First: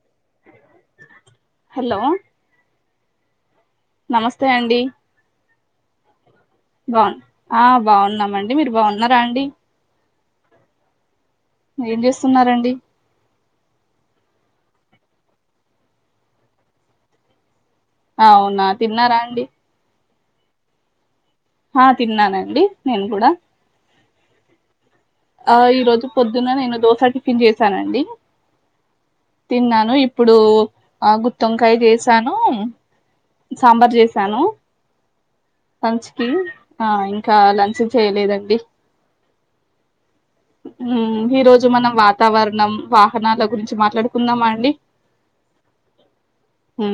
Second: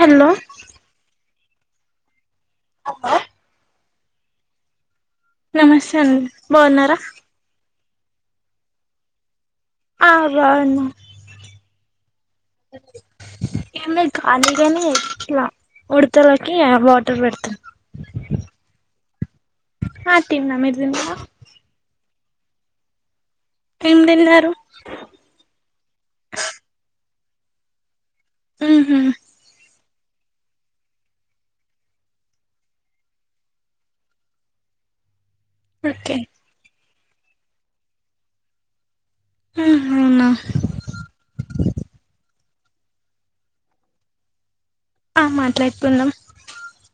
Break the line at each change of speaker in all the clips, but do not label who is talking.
Hello
hello
అక్క
నమస్తే అండి
నమస్తే అండి బావున్నారా
బాగున్నాము అండి మీరు బాగున్నారా అండి
ఆ బాగున్నా
ఏం చేస్తున్నారండి
[unintelligible] అ కాని ఇట్లా ఉడతలకి వాటర్ పెడతన్న
అవునా తిన్నారా అండి
ఆ తిన్న అండి మీరు తిన్నారా
ఆ తిన్నానండి నేను కూడా
ఎం తిన్నారు
ఆ ఈ రోజు పొద్దున్న నేను దోస టిఫన్ చేసానండి
ఉహు
తిన్నాను ఇప్పుడు ఆ గుత్తి వంకాయ చేసాను సాంబార్ చేసాను లంచ్
ఓకే
కి ఆ ఇంకా లంచ్ చేయలేదండి
ఉహు అవునా
ఈ రోజు మనం వాతావరణం వాహనాల గురించి మాట్లాడుకుందామా అండి
ఆ మాట్లాడుకుందాం
ఉ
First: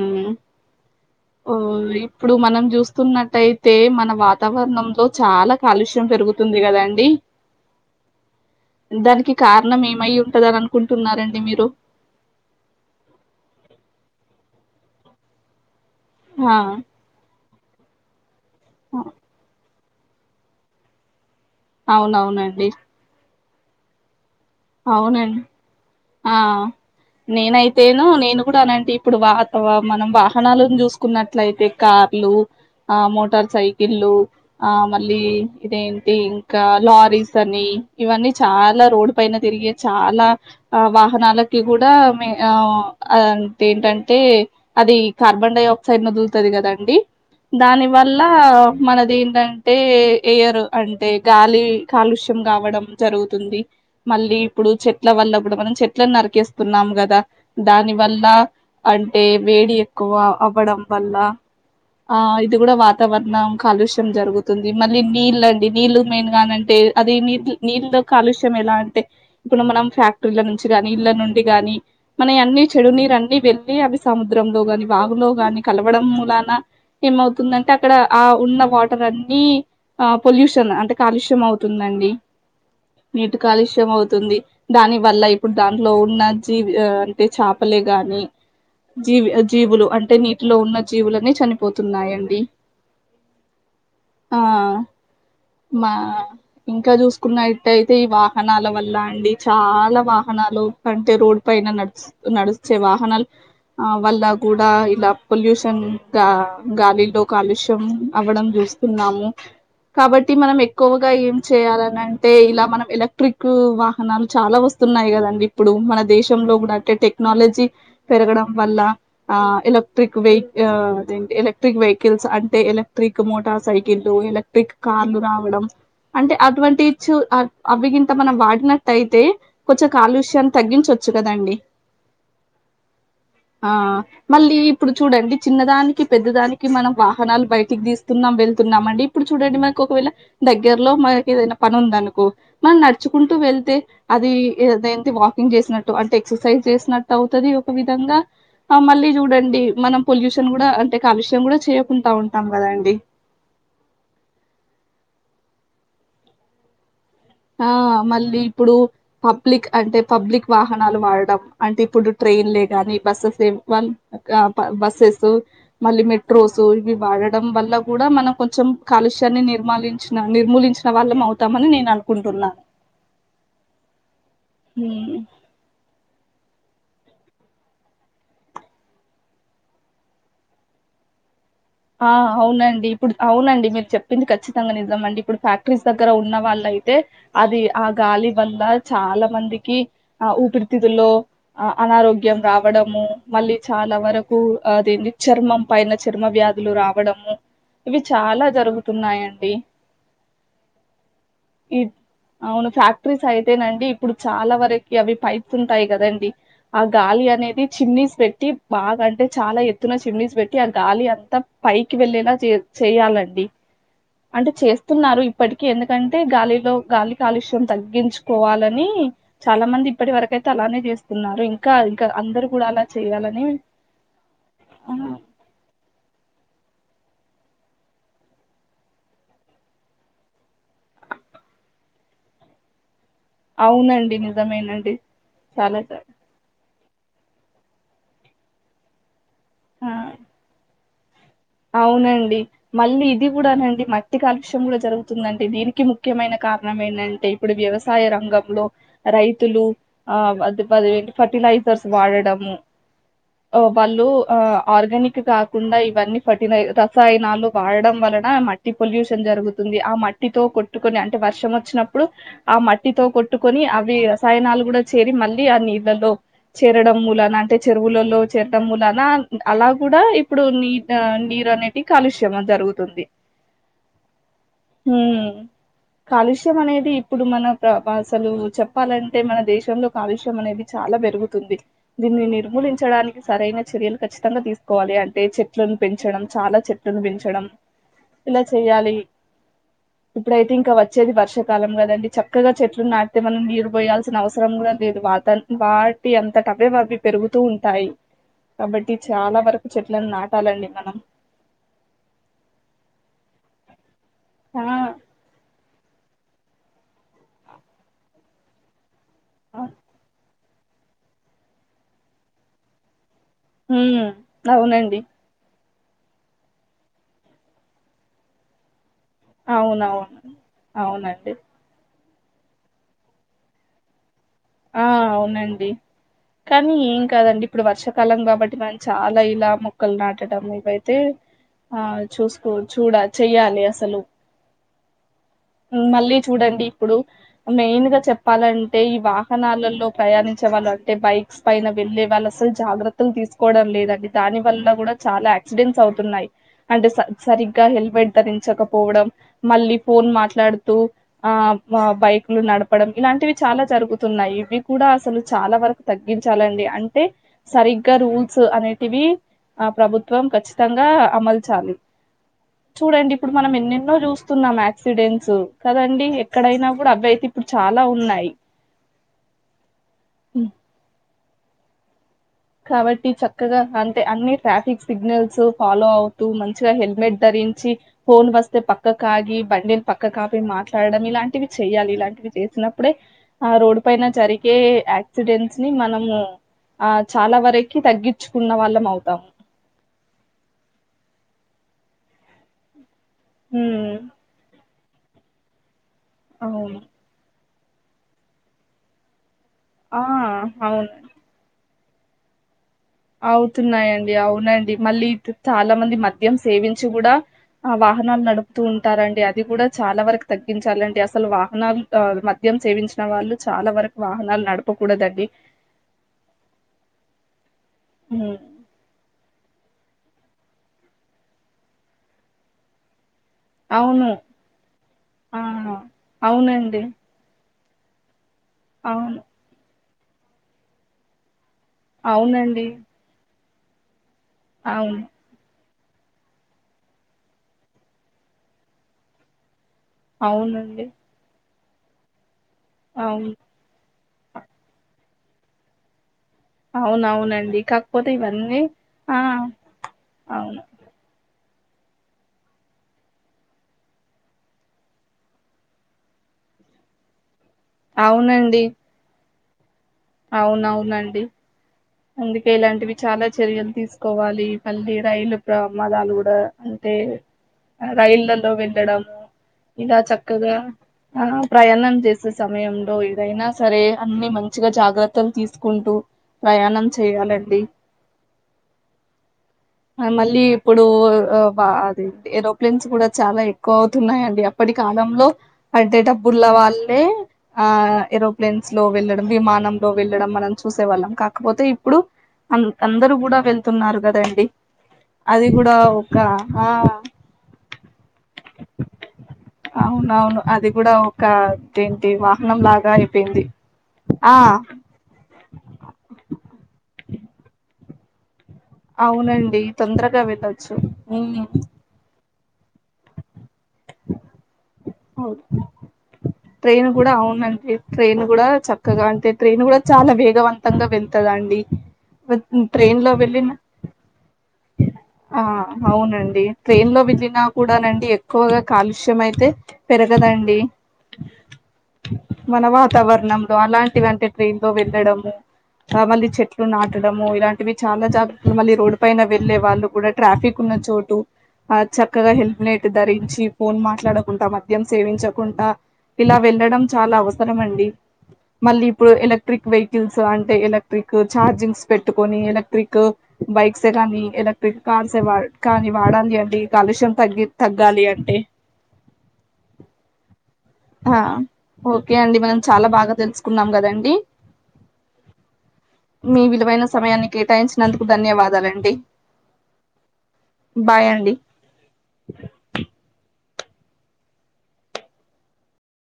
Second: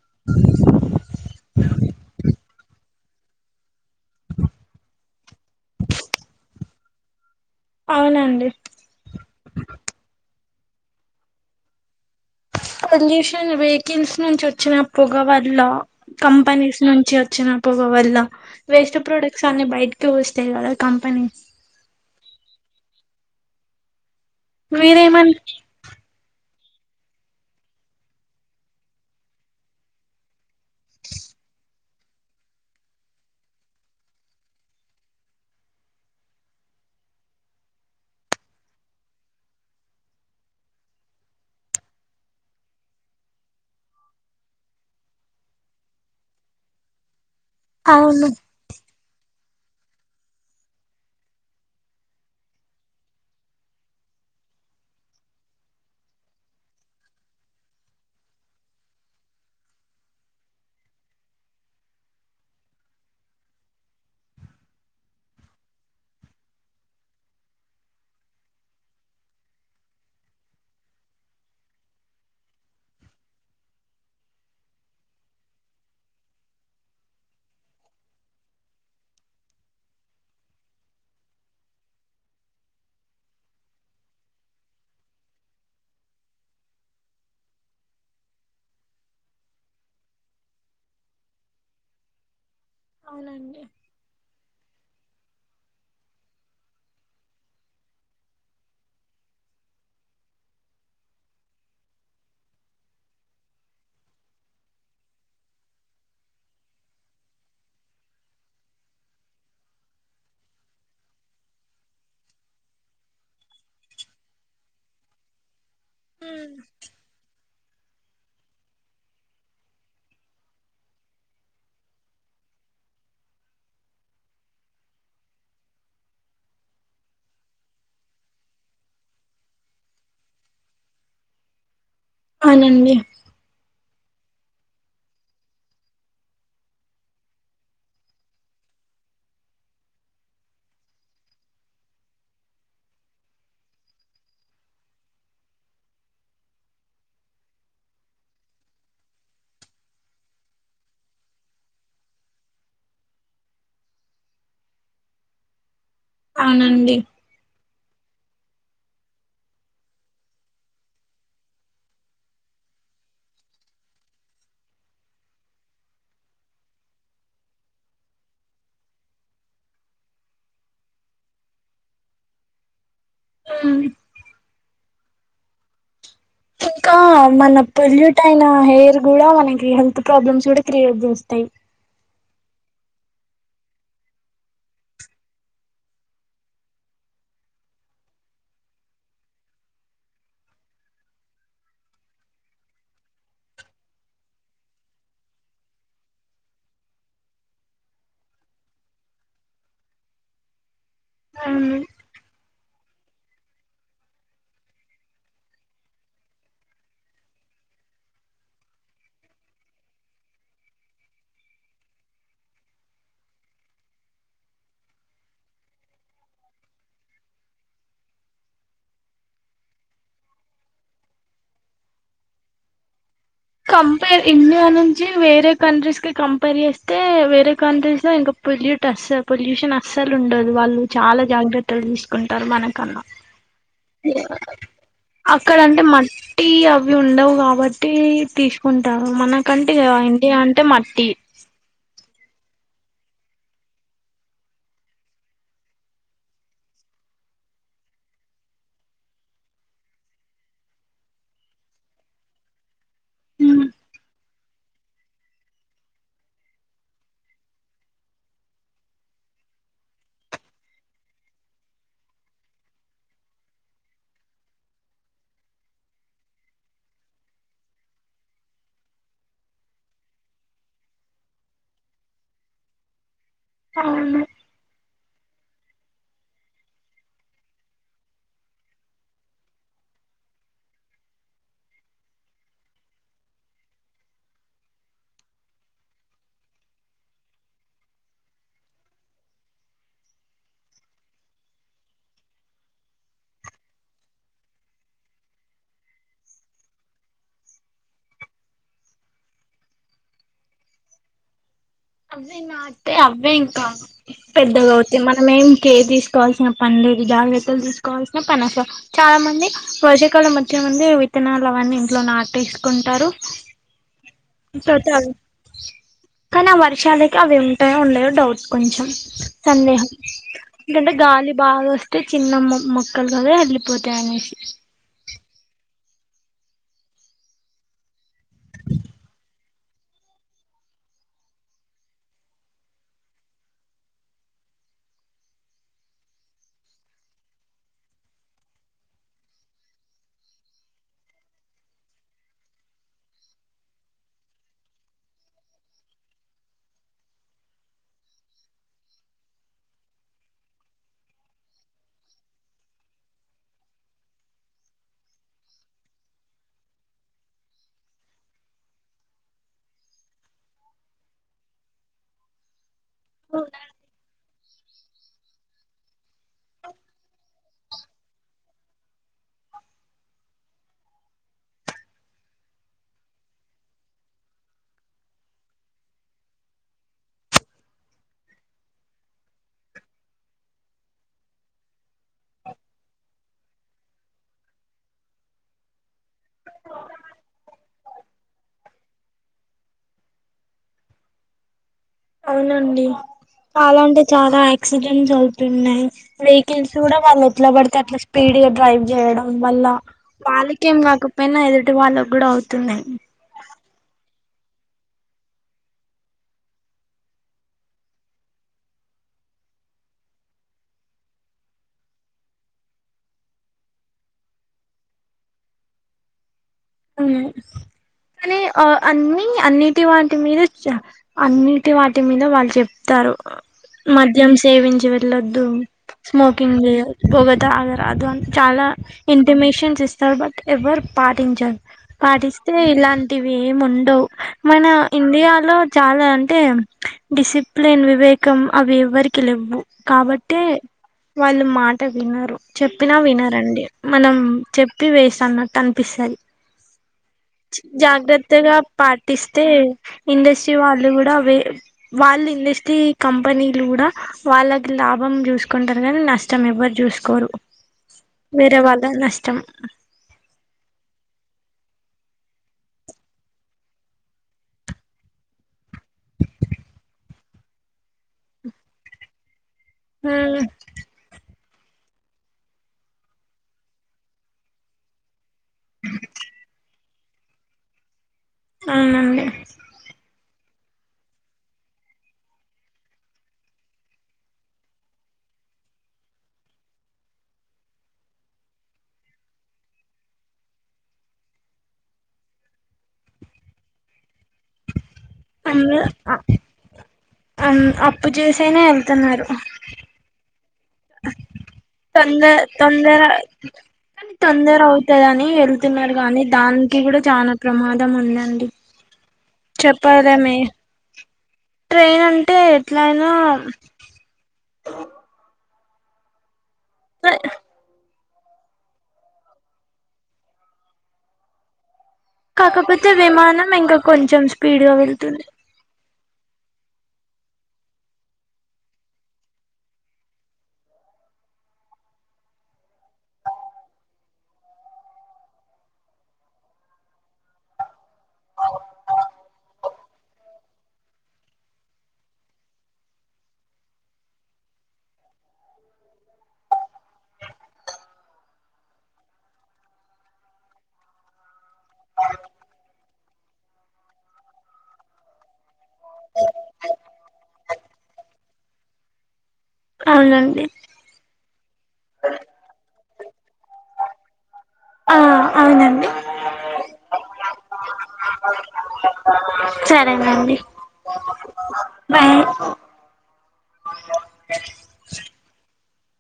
ఓ ఇప్పుడు మనం చూస్తున్నట్టయితే మన వాతావరణంలో చాలా కాలుష్యం పెరుగుతుంది కదండి
అవునండి
దానికి కారణం ఏమై ఉంటంది అని అనుకుంటున్నారండి మీరు
పొల్యూషన్ వెహికల్స్ నుంచి వచ్చిన పొగ వల్ల
ఆ
కంపెనీస్ నుంచి వచ్చిన పొగ వల్ల వేస్ట్ ప్రోడక్ట్స్ అన్ని బయటకి వేస్తాయి కదా కంపెనీస్
అవునవును అండి
మీరేమన్
అవునండి ఆ నేనైతేనో నేను కూడా అలాంటి ఇప్పుడు వా మనం వాహనాల చూసుకున్నట్లయితే కార్లు ఆ మోటార్ సైకిల్లు ఆ మళ్ళీ ఇదేంటి ఇంకా లారీస్ అని ఇవన్నీ చాలా రోడ్ పైన తిరిగే చాలా వాహనాలకి కూడా ఆ ఏంటంటే అది కార్బన్ డై ఆక్సైడ్ ను వదులుతది కదండి దాని వల్ల
అవును
మనకి ఏంటంటే ఎయరు అంటే గాలి కాలుష్యం కావడం జరుగుతుంది మళ్ళీ ఇప్పుడు చెట్ల వల్ల కూడా మనం చెట్లను నరికేస్తున్నాము కదా దాని వల్ల అంటే వేడి ఎక్కువ అవ్వడం వల్ల ఆ ఇది కూడా వాతావరణం కాలుష్యం జరుగుతుంది మళ్ళీ నీళ్ళ అండి నీళ్ళలు మెయిన్ గాన్ అంటే అది నీళ్ నీళ్ కాలుష్యం ఎలా అంటే ఇప్పుడు మనం ఫ్యాక్టరీల నుంచి గాని ఇళ్ళ నుండి గానీ మన అన్ని చెడునీరు అన్ని వెళ్ళి అవి సముద్రం లో కాని వాగులో గాని కలవడం మూలాన ఏమవుతుందంటే అక్కడ ఆ ఉన్న వాటర్ అన్ని ఆ పొల్యూషన్ అంటే కాలుష్యం అవుతుందండి నీటి కాలుష్యం తాము ఆవుతుంది దాని వల్ల ఇప్పుడు దాంట్లో ఉన్న జీవి అంటే చాపలే గాని జీవి జీవులు అంటే నీటిలో ఉన్న జీవులన్ని చనిపోతున్నాయండి
అవునండి
ఆ మా ఇంకా చూసుకున్నట్టయితే ఈ వా వాహనాల వల్ల అండి చాలా వాహనాలు అంటే రోడ్ పైన నడస్ నడిస్తే వాహనాలు ఆ వల్ల కూడా ఇలా పొల్యూషన్ గా గాలిల్లో కాలుష్యం అవ్వడం జరు స్తున్నాము కాబట్టి మనం ఎక్కువగా ఏం చేయాలనంటె ఇలా మన ఎలక్ ట్రిక్ వాహనాలు చాలా వస్తున్నాయి కదండి ఇప్పుడు మన దేశంలో కూడా అంటే టెక్నాలజీ పెరగడం వల్ల ఆ ఎలక్ట్రిక్ వెహ్ ఆ ఎలక్ట్రిక్ వెహికల్స్ అంటే ఇలక్ట్రిక్ మోటార్ సైకిల్ ఎలక్ట్రిక్ కార్లు రావడం అంటే అటువంటి ఇచ్ అవ్ తనం మనం వాడినట్టయితే కొంచెం కాలుశ్యాం తగ్గించోచ్చు కదండి
అవునండి
ఆ మళ్ళీ ఇప్పుడు చూడండి చిన్నదానికి పెద్ద దానికి మనం వాహనాలు బయటికి తీసుస్తున్నాం వెళ్తున్నా న్నామండి ఇప్పుడు చూడండి మనకి ఒకవేళ దగ్గరలో మనకి ఏదైనా పని ఉంది అనుకో మన నడచ్ చ్చుకుంటూ వెళ్తే అది ఏదంటి వాకింగ్ చేసినట్టు అంటే ఎక్సర్సైజ్ చేసినట్టు అవుతది ఒక విధంగా గా ఆ మళ్ళీ చూడండి మనం పొల్యూషన్ కూడా అంటే కాలుష్యం కూడా చేయకుంట ఉంటాం కదా అండి [inaudible]
అవునండి
ఆ మళ్ళీ ఇప్పుడు పబ్లిక్ అంటే పబ్లిక్ వాహనాలు వాడడం అంటే ఇప్పుడు ట్రైన్ లే గాని బస్సే బస్సెస్ మళ్ళీ మెట్రోస్ ఇవి వాడడం వల్ల కూడా మనం కొంచం కాలుష్యాన్ని నిర్మిలించినా నిర్మూలించిన వాళ్ళం అవుతామని నేను అను కుంటన్నా
ఉమ్
ఉమ్
ఇంకా మన పొల్యూట్ అయిన హెయిర్ కూడా మనకి హెల్త్ ప్రాబ్లమ్స్ కూడా క్రియేట్ చేస్తాయి
ఆ అవునండి ఇప్పుడు అవునండి మీరు చెప్పింది ఖచ్చితంగా నిజాంమండి ఇప్పుడు ఫ్యాక్టరీస్ దగ్గర ఉన్న వాళ్ళ అయితే అది ఆ గాలి వల్ల చాలా మందికి ఆ ఊపిరితితులో ఆ అన రోగ్యం రావడము మళ్ళీ చాలా వరకు అదేంది చర్మం పైన చర్మ వ్యాధి లు రావడము ఇవి చాలా జరుగుతున్నాయండి
ఉమ్
ఈ అవును ఫ్యాక్టరీస్ అయితేనండి ఇప్పుడు చాలా వరకు అవి పైప్స్ ఉంటాయి కదండి ఆ గాలి లి అనేది చిమ్నీస్ పెట్టి బాగా అంటే చాలా ఎత్తున చిమ్నీస్ పెట్టి ఆ గాలి అంతా పైకి వెళ్ళేలా చే చేయ్యాలండి అంటే చేస్తున్నారు ఇప్పటికి ఎందుకంటే గాలిలో గాలి కాలుష్యం తగ్గించుకోవాలని నీ చాలా మంది ఇప్పటి వరకయితే అలానే చేస్తున్నారు ఇంకా ఇంకా అందరు కూడా అలా చేయాలని
కంపేర్ ఇండియా
ఆ,
నుంచి వేరే కంట్రీస్ కమ్ పని చేేస్తే వేరే కంట్రీస్ లో ఇంకా పొల్యూట్ అస్స పొల్యూషన్ అస్సలు ఉండదు వాళ్ళు చాలా జాగ్ర జాగ్రత్తలు తీసుకుంటారు మనకన్నా
అవునండి నిజమేనండి
అక్కడ
చాలా
అంటే
చా-
మట్టి అ అవి ఉండవు కాబట్టి తీసుకుంటారు మనకంటే
ఆ
ఇగ ఇండియా అంటే మట్టి
అవునండి మళ్ళీ ఇది కూడానండి మట్టి కాలుష్యం కూడా జరుగుతుందండి దీనికి ముఖ్యమైన కా కారణం ఏంటంటే ఇప్పుడు వ్యవసాయ రంగంలో రైతులు ఆ పట్టి డైపర్స్ వాడడము ఆ వాళ్ళు ఆ ఆర్గానిక్ కాకుండా ఇవన్నీ పట్టిన రసాయనాలు వాడడం వలన మట్టి పొల్యూషన్ జరుగుతుంది ఆ మట్టితో కొట్టుకొని అంటే వర్షం వచ్చినప్పుడు ఆ మట్టితో కొట్టుకొని అవి రసాయనాలు కూడా చేరి మళ్ళీ ఆ నీళ్ళలో చేరడం మూలాన అంటే చెరువులలో చేరడం మూలాన అలా కూడా ఇప్పుడు నీ ఆ నీరు అనేటి కాలుష్యం జరుగుతుంది
అవును
హమ్ కాలుష్యం అనేది ఇప్పుడు మన ప్ర అసలు చెప్పాలంటే మన దేశంలో కాలుష్యం అనేది చా చాలా పెరుగుతుంది దీన్ని నిర్మూలించడానికి సరైన చర్యలు ఖచ్చితంగా తీసుకోవాలి అంటే చె చెట్లను పెంచడం చాలా చెట్టులను పెంచడం ఇలా చెయాలి ఇప్పుడైతే ఇంకా వచ్చేది వర్షాకాలం కదండి చక్కగా చెట్లు నాటితే మనం నీరు పోయాల్సిన అవసరం కూడా లేదు వాత వాటి అంతటవే అవి పెరుగుతూ ఉంటాయి కాబట్టి చాలా వరకు చెట్లను నాటాలండి మనం
అవే నాటీతే అవే ఇంకా
ఆ
పెద్దగా అవుతాయి మనమేం కేర్ తీసుకోవాల్సిన పని లేదు జాగ్రత్తలు తీసుకోవాల్సిన పని అసలు చాలా మంది
ఆ,
వర్ష కాలం కొంతమంది విత్తనాలు అవన్నీ ఇంట్లో నాటేసుకుంటారు
హమ్
తాగుతూ అగు కానీ ఆ వర్షాలకి అవి ఉంటాయో ఉండయో డౌట్ కొంచెం సందేహం
అవునవును
ఎందుకు
అవునండి
గాలి బాగా వస్తు వస్తే చిన్న మొక్కలు కదా వెళ్ళిపోతాయి అనేసి
ఆ అవునండి కానీ ఏం కాదండి ఇప్పుడు వర్ష కలం కాబట్టి మనం చాలా ఇలా మొక్కలు నాటడం ఇవైతే ఆ చూసుకో చూడ చెయ్యాలి అసలు మళ్ళీ చూడండి ఇప్పుడు మెయిన్ గా చెప్పాలంటే ఇవా క్షణాలలో ప్రయాణించే వాళ్ళు అంటే బైక్స్ పైన వెళ్ళే వాళ్ళు అసలు జాగ్రత్తలు తీసుకోవడం లేదండి దాని దాని వల్ల కూడా చాలా యాక్సిడెంట్స్ అవుతున్నాయి అంటే సరిగ్గా హెల్మెట్ ధరించకపోవడం మళ్ళీ ఫోన్ మాట్లాడుతూ ఆ ఆ బైక్ లు నడపడం ఇలాంటివి చాలా జరుగుయి తున్నాయి ఇవి కూడా అసలు చాలా వరకు తగ్గించాలండి అంటే సరిగ్గా రూల్స్ అనేటివి ఆ ప్రభుత్వం ఖచ్చితంగా అమల్చాలి చూడండి ఇప్పుడు మనం ఎన్నెన్నో చూస్త తున్నాం యాక్సిడెంట్స్ కదండి ఎక్కడైనాప్పుడు అవి అయితే ఇప్పుడు చాలా ఉన్నాయి ఉమ్ కాబట్టి చక్కగా అంటే అన్ని ట్రాఫిక్ సిగ్నల్స్ ఫాలో అవుతూ మంచిగా హెల్మెట్ ధరి రించి ఫోన్ వస్తే పక్కకు ఆగి బండిని పక్కకు ఆపి మాట్లాడడం ఇలాంటివి చేయాలి ఇలాంటివి చేసినప్పుడే ఆ రోడ్ పైన జరిగే యాక్సిడెంట్స్ ని మనము ఆ చాలా వరకి తగ్గించుకున్న వాళ్ళం అవుతాము
అవునండి
ఉమ్
అలాంటే చాలా యాక్సిడెంట్స్ అవుతున్నాయి వెహికల్స్
అవును
కూడా వాళ్ళు ఎట్లా పడితే అట్లా స్పీడ్ గా డ్రైవ్ చేయడం వల్ల
ఆ
వాళ్ళకేం
అవును
కాకపోయినా ఎదుటి వాళ్ళకి కూడా అవుతు
అవుతున్నాయండి అవునండి మళ్ళీ చాలా మంది మద్యం సేవించి కూడా ఆ వాహనాలు నడుపుతూ ఉంటారండి అది కూడా చాలా వరకు తగ్గించాలండి అసలు వాహనాలు మధ్య మద్యం సేవించిన వాళ్ళు చాలా వరకు వాహనాలు నడపకూడదండి
ఉమ్
హ్మ్.
కానీ ఆ అన్ని అన్నిటి వాటి మీద జా అన్నిటి వాటి మీద వాళ్ళు చెప్తారు
అవును.
మద్యం సేవించి
ఆ!
వెళ్ళొద్దు స్మోకింగ్
అవునండి.
చేయ పొగ తాగ కాదు అని చాలా
అవును.
ఇంటిమేషన్స్ ఇస్తారు బట్ ఎవరు పాటించ పాటిస్తే
అవునండి.
ఇలాంటివి ఏము ఉండవు మన
అవును.
ఇండియాలో చాలా అంటే డిసిప్లిన్ వివేకం అవి ఎవ్వరికి లేవ్వు కాబట్టే
అవునండి.
వాళ్ళు మాట విన్నారు చెప్పినా
అవును.
వినారండి మనం చెప్పి వేస్ట్ అన్నట్టు అనిపిస్తది
అవునవునండి. కాకపోతే
జాగ్రత్తగా
ఇవన్నీ ఆ!
పాటిస్తే ఇండస్ట్రీ
అవును.
వాళ్ళు కూడా అవే వాళ్ళు ఇండస్ట్రీ కంపెనీలు కూడా వాళ్ళకి లాభం చూసుకుంటారు కానీ నష్టం చూసుకోరు వేరే
అవునండి.
వాళ్ళ నష్టం
అవునవునండి అందుకే ఇలాంటివి చాలా చర్యలు తీసుకోవాలి మళ్ళీ రైలు ప్రమాదాలు కూడా అంటే రైళ్లలో వెళ్ళడము ఇద
ఉమ్
చక్కగా ఆ ప్రయాణం చేసే సమయంలో ఏదైనా సరే అన్ని మంచిగా జాగ జాగ్రతలు తీసుకుంటూ ప్రయాణం చేయాలండి
ఆ
ఆ, మళ్ళీ ఇప్పుడు అది ఏరోప్లేన్స్ కూడా చాలా ఎక్కువ అవుతున్నాయండి అప్పటి కాలం లో డబ్బుర్ల వాళ్ళే ఆ ఏరోప్లేన్స్ లో వెళ్ళడం విమానం లో వెళ్ళడం మనం చూసేవాళ్ళం కాకపోతే ఇప్పుడు అ అందరు కూడా వెళ్తున్నారు కదండి అది కూడా ఒక
అ అప్పు చేసైనా వెళ్తున్నారు
అవునవును అది కూడా ఒక ఏంటి
తొందర
వాహనం లాగా
తొందర
అయిపోయింది ఆ
తొందర ని వెలుతున్నారు కానీ దానికి కూడా చాల ప్రమాదం ఉందండి
అవునండి తొందరగా
చెప్పలేమే
వెళ్ళొచ్చు
ట్రైన్ అంటే ఎట్లయినా
అవును ట్రైన్ కూడా అవును ట్రైన్ కూడా చక్కగా అంటే ట్రైన్ కూడా చాలా వేగవంతంగా వెలుతదండి
కాకపోతే విమానం ఇంకా కొంచెం స్పీడ్గా వెళ్తది
ఆ అవునండి ట్రైన్ లో వెళ్లిన కూడానండి ఎక్కువగా కాలుష్యయితే పెరగదండి మన వాతావరణంలో అలాంటివంటి ట్రైన్ లో వెళ్ళడము ఆ మళ్ళీ చెట్లు నాటడము ఇలాంటివి చాలా జాగ్రత్తలు మళ్ళీ రోడ్డు పైన వెళ్ళే వాళ్ళు కూడా ట్రాఫిక్ ఉన్న చోటు ఆ చక్కగా హెల్నెట్ ధరించి ఫోన్ మాట్లాడుకుంటాం మద్యం సేవించకుండా ఇలా వెళ్ళడం చాలా అవసరం అండి మళ్ళీ ఇప్పుడు ఎలక్ట్రిక్ వెహికల్స్ అంటే ఎలక్ట్రిక్ చార్జింగ్స్ పెట్టుకొని ఎలక్ట్రిక్ బైక్సే కానీ ఎలక్ట్రిక్ కార్స్ ఏ కానీ వాడాలి అండి కాలుష్యం తగ్గి తగ్గాలి అంటే
అవునండి
ఆ ఓకే అండి మనం చాలా బాగా తెలుసుకున్నాం కదండి
ఆ అవునండి
మీ విలువైన సమయాన్ని కేటాయించినందుకు ధన్యవాదాలు అండి
సరేనండి
బాయ్ అండి
బాయ్